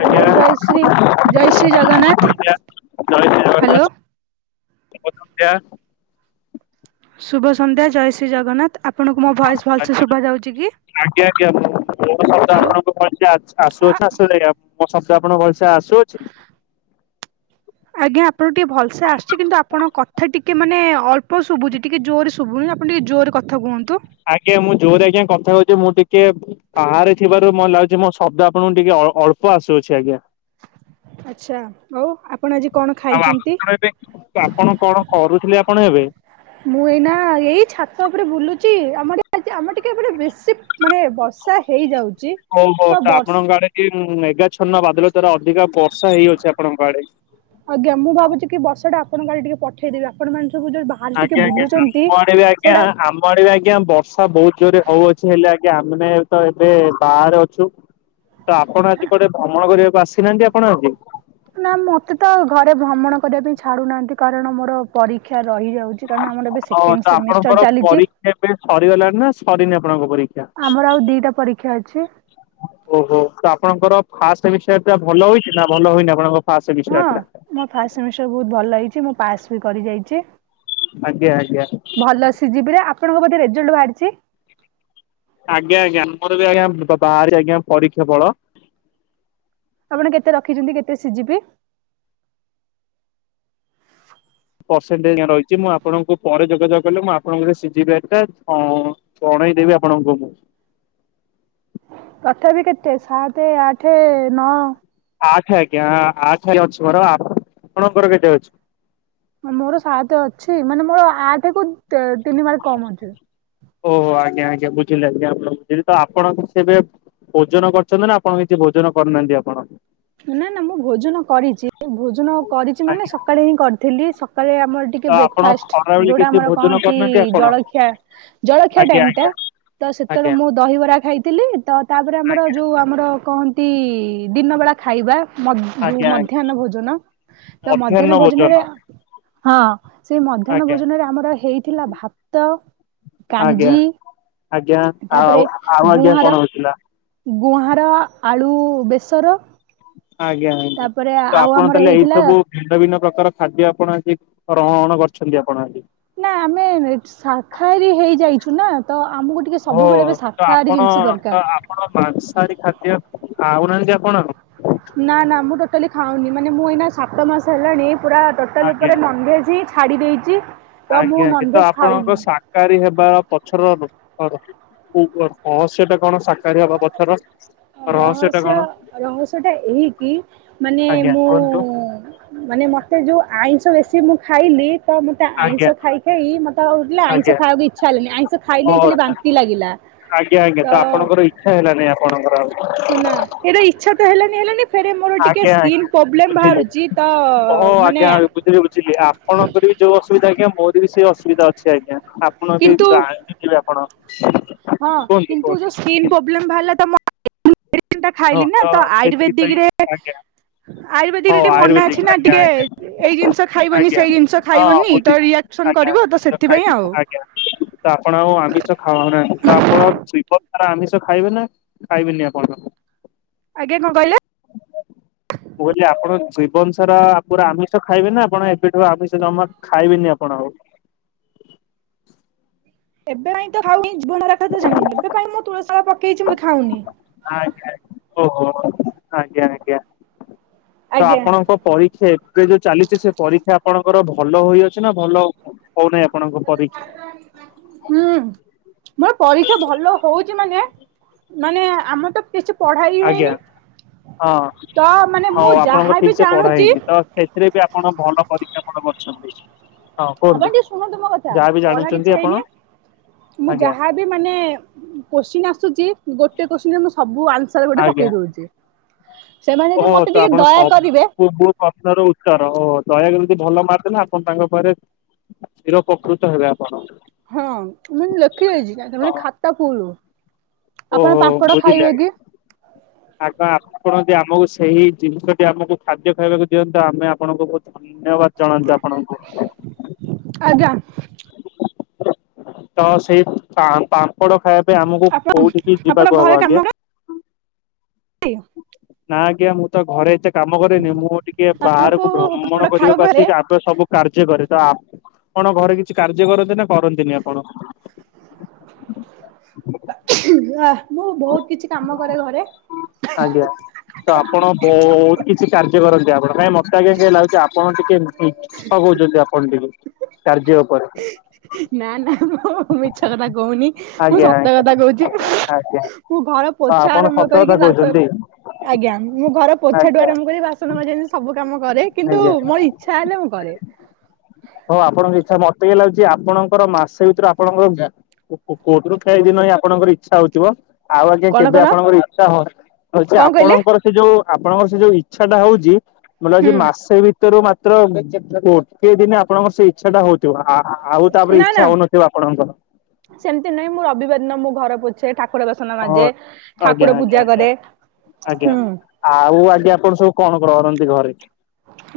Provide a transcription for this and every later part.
Hello ଜୟ ଶ୍ରୀ ଜୟ ଶ୍ରୀ ଜଗନ୍ନାଥ୍ ଆଜ୍ଞା ଆଜ୍ଞା ଜୟ ଶ୍ରୀ ଜଗନ୍ନାଥ ହାଲୋ। ଶୁଭ ସନ୍ଧ୍ୟା। ଶୁଭ ସନ୍ଧ୍ୟା ଜୟ ଶ୍ରୀ ଜଗନ୍ନାଥ୍ ଆପଣଙ୍କୁ ମୋ ଭଏସ୍ ଭଲ୍ ସେ ଶୁଭା ଯାଉଛି କି? ଆଜ୍ଞା ଆଜ୍ଞା ମୋର ଶବ୍ଦ ଆଉ ଆପଣଙ୍କୁ ଭଲସେ ଆସୁଅଛି ଆସୁ ନାହିଁ? ମୋ ଶବ୍ଦ ଆପଣଙ୍କୁ ଭଲ୍ ସେ ଆସୁଅଛି? ଆଜ୍ଞା ଆପଣ ଟିକେ ଭଲସେ ଆସୁଛି କିନ୍ତୁ ଆପଣ କ ଥା ଟିକେ ମାନେ ଅଳ୍ପ ଶୁଭୁଚି ଟିକେ ଜୋରେ ଶୁଭୁନି ଆପଣ ଟିକେ ଜୋରେ କଥା କୁହନ୍ତୁ? ଆଜ୍ଞା ମୁଁ ଜୋରେ ଆଜ୍ଞା କଥା ହୋଉଚି ମୁଁ ଟିକେ ବାହାରେ ଥିବାରୁ ମତେ ଲାଗୁଚି ମୋ ଶବ୍ଦ ଆ ଆପଣ ଟିକେ ଅ ଅଳ୍ପ ଆସୁଅଛି ଆଜ୍ଞା। ଆଛା ହଉ ଆପଣ ଆଜି କଣ ଆଉ ଖାଇଚନ୍ତି? ଆପଣ ଏବେ ଆପଣ କଣ କରୁଥିଲେ ଆପଣ ଏବେ? ମୁଁ ଏଇନା ଏଇ ଛାତ ଉପରେ ବୁଲୁଚି ଆମର ଏ ଆ ଆମର ଟିକେ ଏପଟେ ବେଶୀ ମାନେ ବର୍ଷା ହେଇଯାଉଚି ତ ବରର୍ଷ କି ଉଁ ମେଘାଛନ୍ନ ବାଦଲ ଦ୍ଵାରା ଅଧିକା ବର୍ଷା ହେଇଅଛି ଆପଣଙ୍କ ଆଡେ। ଆଜ୍ଞା ମୁ ଭାବୁଚି କି ବର୍ଷାଟା ଆପଣଙ୍କ ଆଡ଼େ ଟିକେ ପଠେଇଦେବି ଆପଣ ମାନେ ସବୁ ଯଉ ଭା ଆଜ୍ଞା ଆଜ୍ଞା ଆମ ଆଡ଼େ ବି ଆଜ୍ଞା ଆ ଆମ ଆଡ଼େ ବି ଆଜ୍ଞା ବର୍ଷା ବହୁତ୍ ଜୋରରେ ହଉଅଛି ହେଲେ ଆଜ୍ଞା ଆମେ ତ ଏବେ ବାହାରେ ଅଛୁ ତ ଆପଣ ଆଜି କୁଆଡ଼େ ଭ୍ରମଣ କରିବାକୁ ଆସିନାହାନ୍ତି ଆପଣ ଆଜି? ନା ମତେ ତ ଘରେ ଭ୍ରମଣ କରିବା ପାଇଁ ଛାଡୁନାହାନ୍ତି କାରଣ ମୋର ପରୀକ୍ଷା ରହିଯାଉଚି। ହଁ ତ ଆପଣଙ୍କର ପରୀକ୍ଷା ଏବେ ସରିଗଲାଣି ନା ସରିନି ଆପଣଙ୍କ ପରୀକ୍ଷା? ଆମର ଆଉ ଦିଟା ପରୀକ୍ଷା ଅଛି। ଓହୋ ତ ଆପଣଙ୍କର ଫାଷ୍ଟ୍ ସେମିଷ୍ଟାର୍ ଭଲ ହୋଇଚି ନା ଭଲ ହୋଇନି ଆପଣଙ୍କ ଫାଷ୍ଟ୍ ସେମିଷ୍ଟାର୍ ଟା? ଫାଷ୍ଟ୍ ସେମିଷ୍ଟାର୍ ବହୁତ୍ ଭଲ ହେଇଚି ମୁଁ ପାସ୍ ବି କରି ଯାଇଚି। ଆଜ୍ଞା ଆଜ୍ଞା ଭଲ ସି ଜି ପି ରେ ଆପଣଙ୍କ ବୋଧେ ରେଜଲ୍ଟ୍ ବାହାରିଚି? ଆଜ୍ଞା ଆଜ୍ଞା ଆମର ବି ଆଜ୍ଞା ବାହାରିଚି ଆଜ୍ଞା ପରୀକ୍ଷା ଫଳ ଆପଣ କେତେ ରଖିଛନ୍ତି କେତେ ସି ଜି ପି? ପରସେଣ୍ଟ ଆଜ୍ଞା ରହିଛି ମୁଁ ଆପଣଙ୍କୁ ପରେ ଯୋଗାଯୋଗ କଲେ ମୁଁ ଆପଣଙ୍କର ସି ଜି ବ୍ୟାଗ ଟା ଅଁ। ଜଣେଇ ଦେବି ଆପଣଙ୍କୁ ମୁଁ। ତଥାପି କେତେ ସାତ ଆଠ ନଅ। ଆଠ ଆଜ୍ଞା ଆଠ ରେ ଅଛି ମୋର ଆପଣଙ୍କର କେତେ ଅଛି। ମୋର ସାତ ଅଛି ମାନେ ମୋର ଆଠ କୁ ତିନି ମାର୍କ କମ ଅଛି। ଓହୋ ଆଜ୍ଞା ଆଜ୍ଞା ବୁଝିଲି ଆଜ୍ଞା ଆପଣଙ୍କ ବୁଝିଲି ତ ଆପଣଙ୍କୁ ସି ଏବେ ଭୋଜନ କରିଛନ୍ତି ନା ଆପଣ କିଛି ଭୋଜନ କରିନାହାନ୍ତି ଆପଣ। ନା ନା ମୁଁ ଭୋଜନ କରିଛି ଭୋଜନ କରିଛି ମାନେ ଆଜ୍ଞା ସକାଳେ ହିଁ କରିଥିଲି ସକାଳେ ଆମ‌ ଏ ତ ଟିକେ ଆପଣ ବ୍ରେକ୍ଫାଷ୍ଟ ଖରାବେଳେ ଯୋଉଟା କିଛି ଆମର ଭୋଜନ କହନ୍ତି କରିନାହାନ୍ତି ଆପଣ ଜଳଖିଆ ଜଳଖିଆ ଆଜ୍ଞା ଟାଇମ ଆଜ୍ଞା ଟା। ତ ଆଜ୍ଞା। ସେତେବେଳେ ମୁଁ ଦହିବରା ଖାଇଥିଲି ତ ତାପରେ ଆମର ଆଜ୍ଞା ଯୋଉ ଆ ଆମର କହନ୍ତି ଦିନବେଳା ଖାଇବା। ମ ଯୋଉ ଆଜ୍ଞା ଆଜ୍ଞା ମଧ୍ୟାହ୍ନ ଭୋଜନ ତ ମଧ୍ୟାହ୍ନ ଭୋଜନରେ ହଁ ସେଇ ମଧ୍ୟାହ୍ନ ଆଜ୍ଞା ଭୋଜନରେ ଆମର ହେଇଥିଲା ଭାତ ଆଜ୍ଞା। କାଞ୍ଜି। ଆଜ୍ଞା ତାପରେ ଆଉ ଆଉ ଆଜ୍ଞା ଗୁହାଁର କଣ ହୋଉଥିଲା। ଗୁହାଁର ଆଳୁ ବେସର। ଆଜ୍ଞା ଆଜ୍ଞା ତାପରେ ତ ଆଉ ଆପଣ ଆମର ତାହେଲେ ଏଇ ହେଇଥିଲା ସବୁ। ଭିନ୍ନ ଭିନ୍ନ ପ୍ରକାର ଖାଦ୍ୟ ଆପଣ ଆଜି ଗ୍ରହଣ କରିଛନ୍ତି ଆପଣ ଆଜି। ନା ଆମେ ଶାଖାହାରୀ ହେଇଯାଇଛୁ ନା ତ ଆମକୁ ଟି ଓ ତ ଆପଣ ତ ଆପଣ ମାଂସାହାରୀ ଖାଦ୍ୟ ଖାଉନାହାନ୍ତି ଆପଣ। ନା ନା ମୁଁ ଟୋଟାଲି ଖାଉନି ମାନେ ମୁଁ ଏଇନା ସାତ ମାସ ହେଲାଣି ପୁରା ଟୋଟାଲ ଆଜ୍ଞା ଉପରେ ନନ୍ଭେଜ୍ ହିଁ। ଛାଡ଼ି ଦେଇଛି। ତ ମୁଁ ଆଜ୍ଞା ଆଜ୍ଞା ତ ନନଭେଜ ଆପଣଙ୍କ ଖାଉନି। ସା ସାକାହାରୀ ହେବା ପଛର ର ଅ ର ଉ ରହସ୍ୟ ଟା କଣ ସା ରହସ୍ୟ କଣ? ରହସ୍ୟ ଟା ଏହିକି। ମାନେ ଆଜ୍ଞା ମୁଁ କୁହନ୍ତୁ ମାନେ ମତେ ଯୋଉ ଆଇଁଷ ବେଶୀ ମୁଁ ଖାଇଲି। ତ ମତେ ଆଜ୍ଞା ଆଇଁଷ ଖାଇ ଖାଇ ମତେ ଆଉ ଏତେ ଆଜ୍ଞା ଆଇଁଷ ଖାଇବାକୁ ଇଚ୍ଛା ହେଲେଣିି ଆଇଁଷ ଓ ଖାଇଲେ ହିଁ ଖାଲି ବାନ୍ତି ଲାଗିଲା। ଆଜ୍ଞା ଆଜ୍ଞା ତ ଆପଣଙ୍କର ଇଚ୍ଛା ହେଲାନି ଆପଣଙ୍କର ହଁ ଆଉ। ନା ସେଇଟା ଇଚ୍ଛା ତ ହେଲାନି ହେଲାନି। ଫେରେ ମୋର ଟିକେ ଆଜ୍ଞା ସ୍କିନ୍ ଆଜ୍ଞା ପ୍ରୋବ୍ଲେମ ବୁଝିଲି ବାହାରୁଛି ତ ଓ ହୋ ମାନେ ଆଜ୍ଞା ବୁଝିଲି ବୁଝିଲି ଆ ଆପଣଙ୍କର ବି ଯୋଉ ଅସୁବିଧା ଆଜ୍ଞା ମୋର ବି ସେଇ ଅସୁବିଧା ଅଛି ଆଜ୍ଞା ଆପଣ ବି କିନ୍ତୁ ଆଁ ଯିବେ ଆପଣ। ହଁ କୁହନ୍ତୁ କିନ୍ତୁ ଯୋଉ କୁହନ୍ତୁ। ସ୍କିନ ପ୍ରୋବ୍ଲେମ ବାହାରିଲ ତ ମୋ ମେଡିସିନ ଟା ହଉ ଖାଇଲି ନା ତ ସେଥିପାଇଁ ଆୟୁର୍ବେଦିକରେ। ଆଜ୍ଞା ଆୟୁର୍ବେଦିକରେ ହଉ ଟିକେ ମନା ଅଛି ଆୟୁର୍ବେଦିକ ନା ଆଜ୍ଞା ଟିକେ ଆଜ୍ଞା ଏଇ ଜିନିଷ ଖାଇବନି ଆଜ୍ଞା ସେଇ ଜିନିଷ ହଁ ଖାଇବନି ତ ବୁଝିଛି ରିଆ ଆଜ୍ଞା [inaudible] ଖାଇଲି ଆଜ୍ଞା ତ ଆପଣ ଆଉ ଆମିଷ ଖା ଖାଉ ନାହାନ୍ତି ତ ଆପଣ ଜିବନ ସାରା ଆମିଷ ଖାଇବେ ନା ଖାଇବେନି ଆପଣ। ଆଜ୍ଞା କଁ କହିଲେ? ମୁଁ କହିଲି ଆପଣ ଜୀବନ ସାରା ପୁରା ଆମିଷ ଖାଇବେ ନା ଆପଣ ଏବେଠୁ ଆମିଷ ଜମା ଖାଇବେନି ଆପଣ ଆଉ। ଏବେ ପାଇଁ ତ ଖାଉିନି ଜିବନ ସାରା କଥା ଜାଣିନି ଏବେ ପାଇଁ ମୁଁ ତୁଳସି ମାଳା ପକେଇଛି ମୁ ଖାଉନି। ଆଜ୍ଞା ଓ ହୋ ଆଜ୍ଞା ଆଜ୍ଞା ତ ଆଜ୍ଞା ଆପଣଙ୍କ। ପରୀକ୍ଷା ଏବେ ଯୋଉ ଚାଲିଛି ସେ ପରୀକ୍ଷା ଆପଣଙ୍କର ଭଲ ହୋଇଅଛି ନା ଭଲ ହଉନେହିଁ ଆପଣଙ୍କ ପରୀକ୍ଷ ହୁଁ ମୋର ପରୀକ୍ଷା ଭଲ ହଉଛି ମାନେ। ମାନେ ଆମେ ତ କିଛି ପଢା ହି ଆଜ୍ଞା ହେଇନି ହଁ ତ ମାନେ ହଉ ମୁଁ ଆପଣଙ୍କ ଯାହା ଠିକ ବି ସେ ପଢା ଜାଣୁଚି ହେଇନି ତ ସେଥିରେ ବି ଆପଣ ଭଲ ପରୀକ୍ଷା ଫଳ କରିଛନ୍ତି। ହଁ ଆପଣ କୁହନ୍ତୁ ଟିକେ ଶୁଣନ୍ତୁ ମୋ କଥା ଯାହା ବି ପଢା କିଛି ଜାଣୁଛନ୍ତି ହେଇନି ଆପଣ ମୁଁ ଆଜ୍ଞା ଯାହା ବି ମାନେ କୋଶ୍ଚିନ୍ ଆସୁଚି ଗୋଟେ କୋଶ୍ଚିନ୍ ରେ ମୁଁ ସବୁ ଆନ୍ସର୍ ଗୋଟେ ଆଜ୍ଞା ପକେଇ ଦଉଚି। ସେମାନେ ଯଦି ମତେ ଟିକେ ଦୟା କରିବେ ସ୍ୱପ୍ନର ଉତ୍ତର ଓ ଦୟାକ [unintelligible] ଯଦି ଭଲ ମାର୍କ ଦେଲେ ଆପଣ ତାଙ୍କ ପାରେ ଚିର ଉପକୃତ ହେବେ ଆପଣ। ହଁ ମୁଁ ଲେଖି ଦେଇଚି [unintelligible] ମାନେ ହଁ ଖାତା ଫୁଲୁ। ଆପଣ ଓହୋ ପାମ୍ପଡ଼ ବୁଝିଲି ଖାଇବେ ଆଜ୍ଞା। କି? ଆଗ ଆପଣ ଯଦି ଆମକୁ ସେଇ ଜିନିଷଟି ଆମକୁ ଖାଦ୍ୟ ଖାଇବାକୁ ଦିଅ [unintelligible] ଆମେ ଆପଣଙ୍କୁ ବହୁତ୍ ଇନବାଦ୍ ଜାଣନ୍ତୁ ଆପଣଙ୍କୁ। ଆଜ୍ଞା। ତ ସେଇ ପାଁ ପାମ୍- ପଡ ଖାଇଆ ପାଇଁ ଆମକୁ ଆପଣ କୋଉଠି କି ଆପଣ ଯିବାକୁ ହବ ଘରେ କାମ ଆଜ୍ଞା? [unintelligible] ନା ଆଜ୍ଞା ମୁଁ ତ ଘରେ ଏତେ କାମ କରେନି ମୁଁ ଟିକେ ଆପଣଙ୍କୁ ବାହାରକୁ ପାମ୍ପଡ଼ ଭ୍ରମଣ ଖାଇବାକୁ କରିଆକୁ ହେଲେ ଆସି [unintelligible] ତ ସବୁ କାର୍ଯ୍ୟ କରେ ତ ଆପଣ ଘରେ କିଛି କାର୍ଯ୍ୟ କରନ୍ତି ନା କରନ୍ତିନି ଆପଣ? [unintelligible] ମୁଁ ବହୁତ୍ କିଛି କାମ କରେ ଘରେ ଆଜ୍ଞା ତ ଆପଣ ବୋ [unintelligible] କିଛି କାର୍ଯ୍ୟ କରନ୍ତି ଆପଣ କାଇଁ ମତେ ଆଜ୍ଞା [unintelligible] ଲାଗୁଚି ଆପଣ ଟିକେ ମିଛ କଉଚନ୍ତି ଆପଣ ଟିକେ। କାର୍ଯ୍ୟ ଉପରେ। ନା ନା ମୁଁ ମିଛ କଥା କହୁନି ମୁଁ ଆଜ୍ଞା ସତ ଆଜ୍ଞା କଥା କହୁଚି। ଆଜ୍ଞା। ମୁଁ ଘର ହଁ ପୋଛା ଆପଣ ଆରମ୍ଭ ସତ କଥା କରିକି ବାସନ୍ କହୁଛନ୍ତି ଆଜ୍ଞା ମୁଁ ଘର ପୋଛାଠୁ ଆଜ୍ଞା ଆରମ୍ଭ କରି ବାସନ୍ ମାଜି [unintelligible] ଯାଏଁ ସବୁ କାମ କରେ କିନ୍ତୁ ଆଜ୍ଞା। ମୋର ଇଚ୍ଛା ହେଲେ ମୁଁ କରେ। ହଁ ଆପଣଙ୍କ ଇଚ୍ଛା ମତେ ଇ ଲାଗୁଚି ଆପଣଙ୍କର ମାସେ ଭିତରେ ଆପଣଙ୍କର ଗାଁ [unintelligible] ଆପଣଙ୍କର ଇଚ୍ଛା ହଉଥିବ। ଆଉ ଆଜ୍ଞା କଣ କେବେ କଣ ଆପଣଙ୍କର ଇଚ୍ଛା ହ ହଉଚି କଣ କହିଲେ ଆପଣଙ୍କର ସେ ଯୋଉ ଆପଣଙ୍କ ସେ ଯୋଉ ଇଚ୍ଛା ଟା ହଉଚି ମ [unintelligible] ହୁଁ ଲାଗୁଚି ମାସେ ଭି ତରୁ ମାତ୍ର ଗୋଟେ ଦିନି ଆପଣଙ୍କର ସେ ଇଚ୍ଛା ଟା ହଉଥିବ ଆ-ଆ ଆଉ ତାପରେ ଇଚ୍ଛା ହଉନଥିବ ଆପଣଙ୍କର। ସେମ୍ତି ନାଇଁ ମୁଁ ରବିବାର ଦିନ ମୋ ଘର ପୋ ଛେ ଠାକୁର ବାସନ ହଁ ମାଜେ ଆଜ୍ଞା ଠାକୁର ଆଜ୍ଞା ପୂଜା ଆଜ୍ଞା କରେ ଆଜ୍ଞା ହୁଁ। ଆଉ ଆଜ୍ଞା ଆପଣ ସବୁ କଣ [unintelligible] କରନ୍ତି ଘରେ?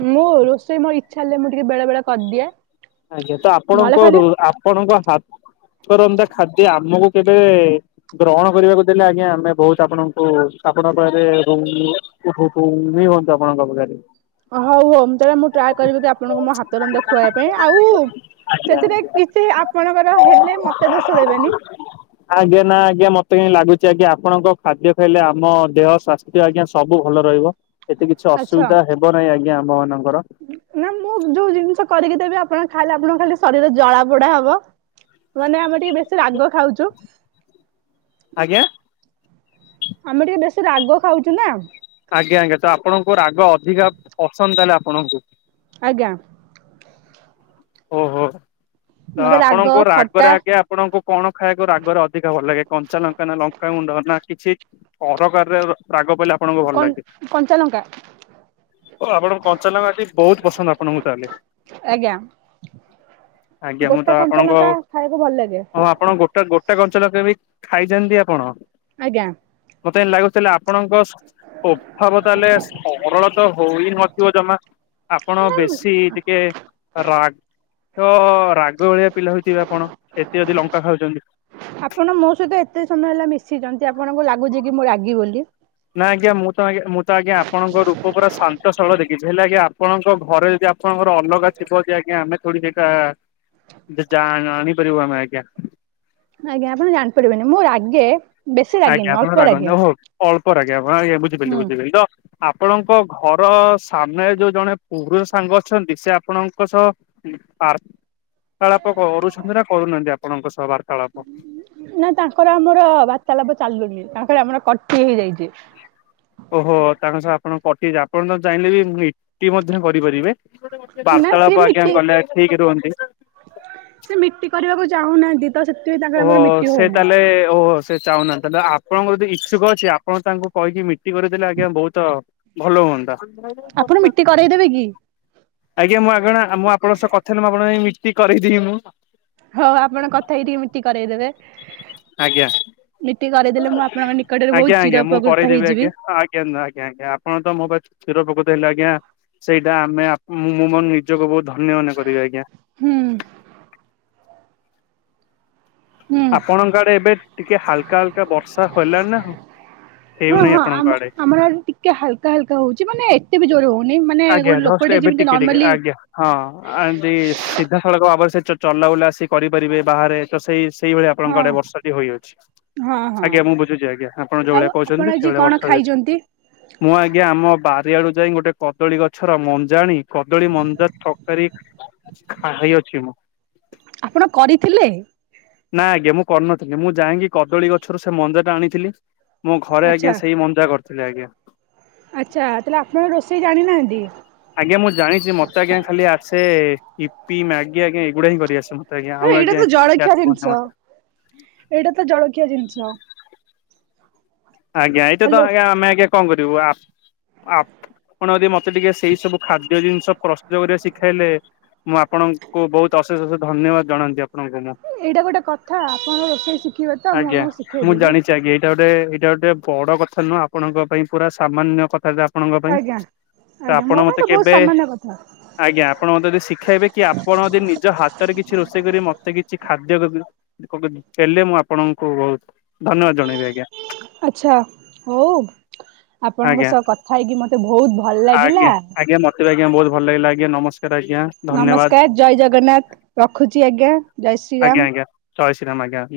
ମୁଁ ରୋଷେଇ ମୋ ଇଚ୍ଛା ହେଲେ ମୁଁ ଟିକେ ବେଳେ ବେଳେ କର୍ ଦିଏ। ଆଜ୍ଞା ତ ଆପଣଙ୍କ ରୋ ଆପଣଙ୍କ ହାତ ରନ୍ଧା ଖାଦ୍ୟ ଆମକୁ କେବେ ଗ୍ରହଣ କରିବାକୁ ଦେଲେ ଆଜ୍ଞା ଆମେ ବହୁତ୍ ଆପଣଙ୍କୁ ଆପଣଙ୍କ ପାଖରେ ରୁ [unintelligible] ଅ ହଉ ହଉ ମୁଁ ତାହେଲେ ମୁଁ ଟ୍ରାଏ କରିବି କି ଆପଣଙ୍କୁ ମୋ ହାତ ରନ୍ଧା ଖୁଆଇଆ ପାଇଁ ଆଉ ଆଜ୍ଞା ସେଥିରେ ଆଜ୍ଞା କିଛି ଆପଣଙ୍କର ହେଲେ ମତେ ଦୋଷ ଦେବେନି। ଆଜ୍ଞା ନା ଆଜ୍ଞା ମତେ କାଇଁ ଲାଗୁଚି ଆଜ୍ଞା ଆପଣଙ୍କ ଖାଦ୍ୟ ଖାଇଲେ ଆମ ଦେହ ସ୍ବାସ୍ [unintelligible] ଆଜ୍ଞା ସବୁ ଭଲ ରହିବ ଏତେ କିଛି ଆଚ୍ଛା। ଅସୁବିଧା ହେବ ନାଇଁ ଆଜ୍ଞା ଆମ ମାନଙ୍କର। ନା ମୁଁ ଯୋଉ ଜିନିଷ କରିକି ଦେବି ଆପଣ ଖାଇଲେ ଆପଣଙ୍କ ଖାଲି ଶରୀର ଜଳା ପୋଡା ହବ। ମାନେ ଆମେ ଟିକେ ବେଶୀ ରାଗ ଖାଉଚୁ। ଆଜ୍ଞା। ଆମେ ଟିକେ ବେଶୀ ରାଗ ଖାଉଚୁ ନା। ଆଜ୍ଞା, ଆଜ୍ଞା ତ ଆପଣଙ୍କୁ ରାଗ ଅଧିକା ପସନ୍ଦ, ତାହେଲେ ଆପଣଙ୍କୁ। ଆଜ୍ଞା। ଓହୋ ତ, ମତେ ରାଗ ଆପଣଙ୍କ ରାଗରେ ଖଟା ଆଜ୍ଞା ଆପଣଙ୍କୁ କଣ ଖାଇବାକୁ ରାଗରେ ଅଧିକ ଭଲ ଲାଗେ, କଞ୍ଚା ଲଙ୍କା, ନା ଲଙ୍କାାଗୁଣ୍ଡ, ନା କିଛି? ଅରକାରରେ ରାଗ ପ [unintelligible] କଣ କଞ୍ଚାଲଙ୍କା। ଓ, ଆପଣଙ୍କ କଞ୍ଚାଲଙ୍କା ଟି ବହୁତ ପସନ୍ଦ ଆପଣଙ୍କୁ, ତାହେଲେ! ଆଜ୍ଞା, ଆଜ୍ଞା ମୁଁ ତ ଗୋଟା ଆପଣଙ୍କ କଞ୍ଚାଲଙ୍କା ଖାଇବାକୁ ଭଲ ଲାଗେ। ହଁ ଆପଣ ଗୋଟା କଞ୍ଚାଲଙ୍କା ଲୋକେ ବି ଖାଇଛନ୍ତି ଆପଣ। ଆଜ୍ଞା। ମତେ ଲାଗୁଥିଲା ଆପଣଙ୍କ ଅଭାବ ତାହେଲେ ସରଳ ତ ହଇ ନଥିବ ଜମା। ଆପଣ ନା ବେଶୀ ଟିକେ ରାଗ ତ ରାଗ ଭଳିଆ ପିଲା ହେଉଥବା ଆପଣ, ଏତେ ଯଦି ଲଙ୍କା ଖାଉଛନ୍ତି! ଆପଣ ମୋ ସହିତ ଏତେ ସମୟ ହେଲା ମିଶିଛନ୍ତି, ଆପଣଙ୍କୁ ଲାଗୁଛି -କି ମୁଁ ରାଗି ବୋଲି? ନା ଆଜ୍ଞା, ମୁଁ ତ ମୁଁ ତ ଆଜ୍ଞା ଆପଣଙ୍କ ରୂପ ପୁରା ଶାନ୍ତସ୍ଥଳ ଦେଖିଛି। ହେଲେ ଆଜ୍ଞା, ଆପଣଙ୍କ ଘରେ ଯଦି ଆପଣଙ୍କର ର ଅଲଗା ଥିବ ଯେ, ଆଜ୍ଞା! ଆମେ ଥୋଡି ସେଇଟା ଯା ଆଣିପାରିବୁ ଆମେ, ଆଜ୍ଞା। ଆଜ୍ଞା, ଆପଣ ଜାଣିପାରିବେନି ମୁଁ ରାଗେ। ବେଶୀ ରାଗେନି ଆଜ୍ଞା, ଆପଣ ଅଳ୍ପ ରାଗେ ରାଗନ୍ତୁ, ହଉ ଅଳ୍ପ ରାଗ। ଆଜ୍ଞା, ବୁଝିପାରିଲି ହୁଁ ବୁଝିପାରିଲ ତ! ଆପଣଙ୍କ ଘର ସାମ୍ନାରେ ଯୋଉ ଜଣେ ପୁରୁ ସାଙ୍ଗ ଅଛନ୍ତି, ସେ ଆପଣଙ୍କ ସହ [inaudible] କରୁଛନ୍ତି ନା କରୁନାହାନ୍ତି ଆପଣଙ୍କ ସହ ବାର୍ତ୍ତାଳାପ? ନା, ତାଙ୍କର ଆମର ବାର୍ତ୍ତାଳାପ ଚାଲୁନି। ତାଙ୍କର ଆମର କଟି ହେଇଯାଇଛି। ଓହୋ, ତାଙ୍କ ସହ ଆପଣ କଟି ଯାଇଛି! ଆପଣ ତ ଜାଣିଲେ ବି, ମୁ [unintelligible] କରିପାରିବେ ନା ସିଏ ବାର୍ତ୍ତାଳାପ ଆଜ୍ଞା, ମିଟି ଗଲେ ଠିକ୍ ରୁହନ୍ତି। ସେ ମିଟି କରିବାକୁ ଚାହୁଁନାହାନ୍ତି। [unintelligible] ଓହୋ, ସେ ହଉନି। ତାହେଲେ ଓହୋ ସେ ଚାହୁନାହାନ୍ତି? ତାହେଲେ ଆପଣଙ୍କର ଯ ଇଚ୍ଛୁକ ଅଛି, ଆପଣ ତାଙ୍କୁ କହିକି ମିଟି କରିଦେଲେ ଆଜ୍ଞା, ବହୁତ ଭଲ ହୁଅନ୍ତା। [inaudible] ଆପଣ ମିଟି କରେଇଦେବେ କି? ଆଜ୍ଞା, ମୁଁ ଆଗଣା ମୁଁ ଆପଣଙ୍କ ସହ କଥା ନ, ମୁଁ ଆପଣ ମିଟି କରିଦେବି ମୁଁ। ହଉ, ଆପଣ କଥା ହେଇକି ମିଟି କରଇଦେବେ? ଆଜ୍ଞା। ଆପଣଙ୍କ ନିକଟରେ ବହୁତ ଆଜ୍ଞା ଚିର ଆଜ୍ଞା, ମୁଁ ଉପକୃତ କରେଇଦେବି ହେଇଯିବି। ଆଜ୍ଞା ଆଜ୍ଞା ଆଜ୍ଞା ଆ [unintelligible] ଆଜ୍ଞା। ସେଇଟା ଆମେ ମୁଁ ମ ନିଜକୁ ବହୁତ ଧନ୍ୟ ମନେ କରିବେ, ଆଜ୍ଞା। ହୁଁ। ହୁଁ। ଆପଣଙ୍କ ଆଡେ ଏବେ ଟିକେ ହାଲକା ହାଲକା ବର୍ଷା ହେଲାଣି ନା, ହଁ ହଁ ହେଉନାହିଁ ଆମ ଆପଣଙ୍କ ଆଡେ? ଆମର ଆ ଟିକେ ହାଲକା ହାଲକା ହଉଛି। ମାନେ, ଏତ ବି ଜୋର ହଉନି, ମାନେ ଆଜ୍ଞା ଗୋଟେ ଜଷ୍ଟ ଲୋକଟେ ଏବେ ଯେମିତି ଟିକେ ଟିକେ ନର୍ମାଲି ଆଜ୍ଞା ହଁ, ଏମିତି ସିଧାସଳଖ ଭାବରେ ସେ ଚଲାବୁଲା ସେ କରିପାରିବେ ବାହାରେ। ତ ସେଇ ସେଇଭଳିଆ ହଁ ଆପଣଙ୍କ ଆଡେ ବର୍ଷାଟି ହୋଇ ଅଛି। ହଁ ହଁ। ଆଜ୍ଞା, ମୁଁ ବୁଝୁଛି। ଆଜ୍ଞା ଆପଣ ଯୋଉ ଆଉ ଭଳିଆ ଆପଣ କହୁଛନ୍ତି, ଆଜି ସେଇଭଳିଆ କଣ ବର୍ଷା ହେଇଛି। ଖାଇଛନ୍ତି? ମୁଁ ଆଜ୍ଞା, ଆମ ବାରିଆଡୁ ଯାଇ ଗୋଟେ କଦଳୀ ଗଛର ମଞ୍ଜାଣିୀ କଦଳୀ ମଞ୍ଜା ତରକାରୀ ଖାଇଅଛି ମୁଁ। ଆପଣ କରିଥିଲେ? ନାଁ ଆଜ୍ଞା, ମୁଁ କରିନଥିଲି। ମୁଁ ଯାଇକି କଦଳୀ ଗଛରୁ ସେ ମଞ୍ଜା ଟା ଆଣିଥିଲି। ମୁଁ ଘରେ ଆଚ୍ଛା ଆଜ୍ଞା ସେଇ ମଞ୍ଜା କରିଥିଲି ଆଜ୍ଞା। ଆଚ୍ଛା ତାହେଲେ ଆପଣଙ୍କ ରୋଷେଇ ଜାଣିନାହାଁନ୍ତି? ଆଜ୍ଞା ମୁଁ ଜାଣିଛି ମତେ ଆଜ୍ଞା ଖାଲି ଆସେ-ଏ-ଏ ଇପି, ମ୍ୟାଗି ଆଜ୍ଞା ଏଗୁଡା ହିଁ କରି ଆସେ ମୁଁ [inaudible] ଆଜ୍ଞା ଆଉ ଏଇଟା ଆଜ୍ଞା ତ ଜଳଖିଆ ଜିନିଷ [inaudible] ଏଇଟା ତ ଜଳଖିଆ ଜିନିଷ। ଆଜ୍ଞା ଏଇଟା ତ ହ୍ୟାଲୋ। ଆଜ୍ଞା ଆମେ ଆଜ୍ଞା କଣ କରିବୁ ଆପ୍-ଆପ୍ ଆପଣ ଯଦି ମତେ ଟିକେ ସେଇ ସବୁ ଖାଦ୍ୟ ଜିନିଷ ପ୍ରସ୍ତୁତ କରିବା ଶିଖାଇଲେ ମୁଁ ଆପଣଙ୍କ୍ ଙ୍କୁ ବହୁତ ଅଶେଷ ଅଶେଷ ଧନ୍ୟବାଦ ଜଣାନ୍ତି ଆପଣଙ୍କୁ ମୁଁ। ଏଇଟା ଗୋଟେ କଥା ଆପଣ ରୋଷେଇ ଶିଖିବେ ତ ମୁଁ ଆଜ୍ଞା। ଆପଣଙ୍କୁ ଶିଖେଇ ମୁଁ ଦେବି। ଜାଣିଛି ଆଜ୍ଞା ଏଇଟା ଗୋଟେ-ଏଇଟା ଗୋଟେ ବଡ କଥା ନୁହଁ ଆପଣଙ୍କ ପାଇଁ ପୁରା ସାମାନ୍ୟ କଥାଟା। ଆପଣଙ୍କ ପାଇଁ, ଆଜ୍ଞା। ତ ଆଜ୍ଞା ଆପଣ ମୋ ପାଇଁ ମତେ ତ ବହୁତ କେବେ ସାମାନ୍ୟ କଥା ଆଜ୍ଞା ଆପଣ ମତେ ଯଦି ଶିଖେଇବେ କି ଆପଣ ଯଦି ନିଜ ହାତରେ କିଛି ରୋଷେଇ କରି ମତେ କିଛି ଖାଦ୍ୟ [inaudible] [inaudible] ହେଲେ ମୁଁ ଆପଣଙ୍କୁ ବହୁତ ଧନ୍ୟବାଦ ଜଣେଇବି ଆଜ୍ଞା। ଆଚ୍ଛା, ହଉ ଆପଣଙ୍କ ଆଜ୍ଞା ସହ କଥା ହେଇକି ମତେ ବହୁତ୍ ଭଲ ଲାଗିଲା। ଆଜ୍ଞା [inaudible] ଆଜ୍ଞା ବହୁତ ଭଲ ଲାଗିଲା ଆଜ୍ଞା ନମସ୍କାର ଆଜ୍ଞା। ଧନ୍ୟବାଦ। ନମସ୍କାର ଜୟ ଜଗନ୍ନାଥ ରଖୁଛି ଆଜ୍ଞା ଜୟ ଆଜ୍ଞା ଶ୍ରୀରାମ। ଆଜ୍ଞା ଜୟ ଶ୍ରୀରାମ ଆଜ୍ଞା।